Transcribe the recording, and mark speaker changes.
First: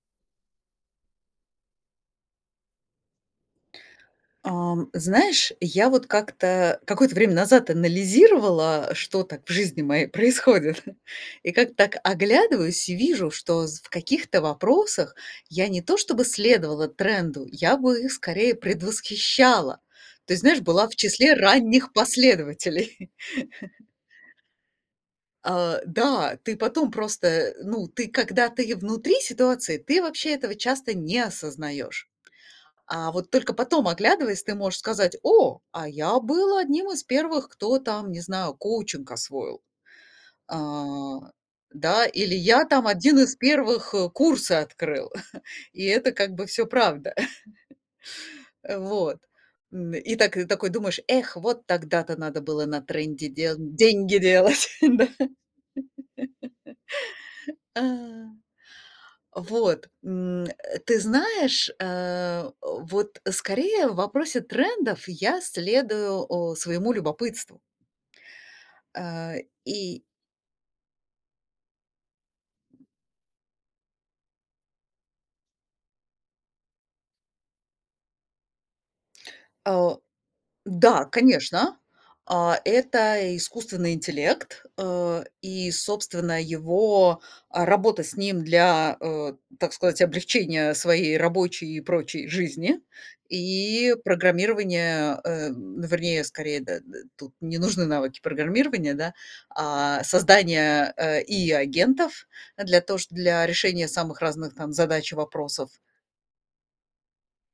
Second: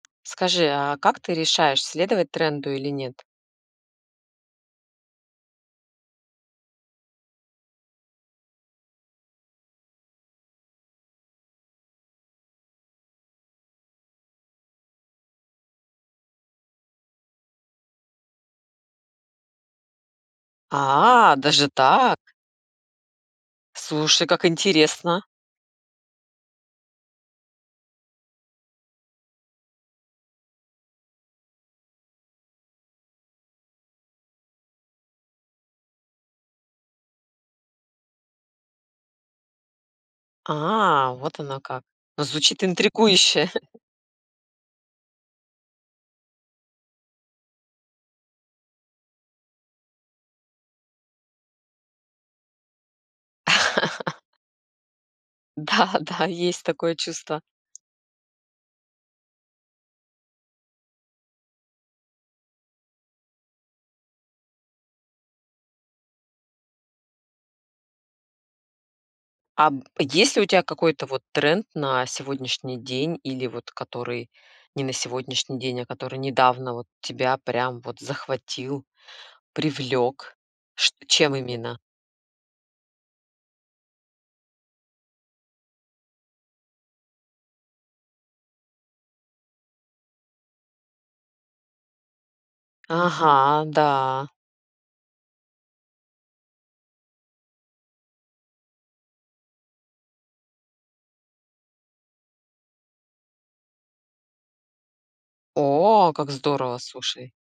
Speaker 1: Скажи, а как ты решаешь, следовать тренду или нет?
Speaker 2: Ам, знаешь, я вот как-то какое-то время назад анализировала, что так в жизни моей происходит. И как-то так оглядываюсь и вижу, что з в каких-то вопросах я не то чтобы следовала тренду, я бы их скорее предвосхищала. То есть, знаешь, была в числе
Speaker 1: А, даже
Speaker 2: ранних
Speaker 1: так.
Speaker 2: последователей.
Speaker 1: Слушай, как интересно.
Speaker 2: А, да, ты потом просто, э, ну, ты, когда ты внутри ситуации, ты вообще этого часто не осознаешь. А вот только потом, оглядываясь, ты можешь сказать: "О, а я был одним из первых, кто, там, не знаю, коучинг освоил".
Speaker 1: А,
Speaker 2: А,
Speaker 1: вот оно как.
Speaker 2: да,
Speaker 1: Ну
Speaker 2: или:
Speaker 1: звучит
Speaker 2: "Я, там, один из
Speaker 1: интригующе.
Speaker 2: первых курсы открыл". И это как бы всё правда. Э, вот. М, и так такой думаешь: "Эх, вот тогда-то надо было на тренде дел деньги делать, да".
Speaker 1: Да-да, есть такое чувство.
Speaker 2: А. Вот, м, э, ты знаешь, э, вот скорее в вопросе трендов я следую, э, своему любопытству. Э,
Speaker 1: А, б
Speaker 2: и
Speaker 1: есть ли у тя какой-то вот тренд на сегодняшний день или, вот, который не на сегодняшний день, а который недавно, вот, тебя прям, вот, захватил,
Speaker 2: О,
Speaker 1: привлёк? Ш
Speaker 2: да,
Speaker 1: чем
Speaker 2: конечно.
Speaker 1: именно?
Speaker 2: А это и искусственный интеллект, э, и, собственно, его, а, работа с ним для, э, так сказать, облегчения своей рабочей и прочей жизни.
Speaker 1: Ага,
Speaker 2: И
Speaker 1: да.
Speaker 2: программирования, э, м, вернее, скорее, д э, э, тут не нужны навыки программирования, да. А создание, э, и агентов для то, что для решения самых разных там задач и вопросов.
Speaker 1: О, как здорово, слушай.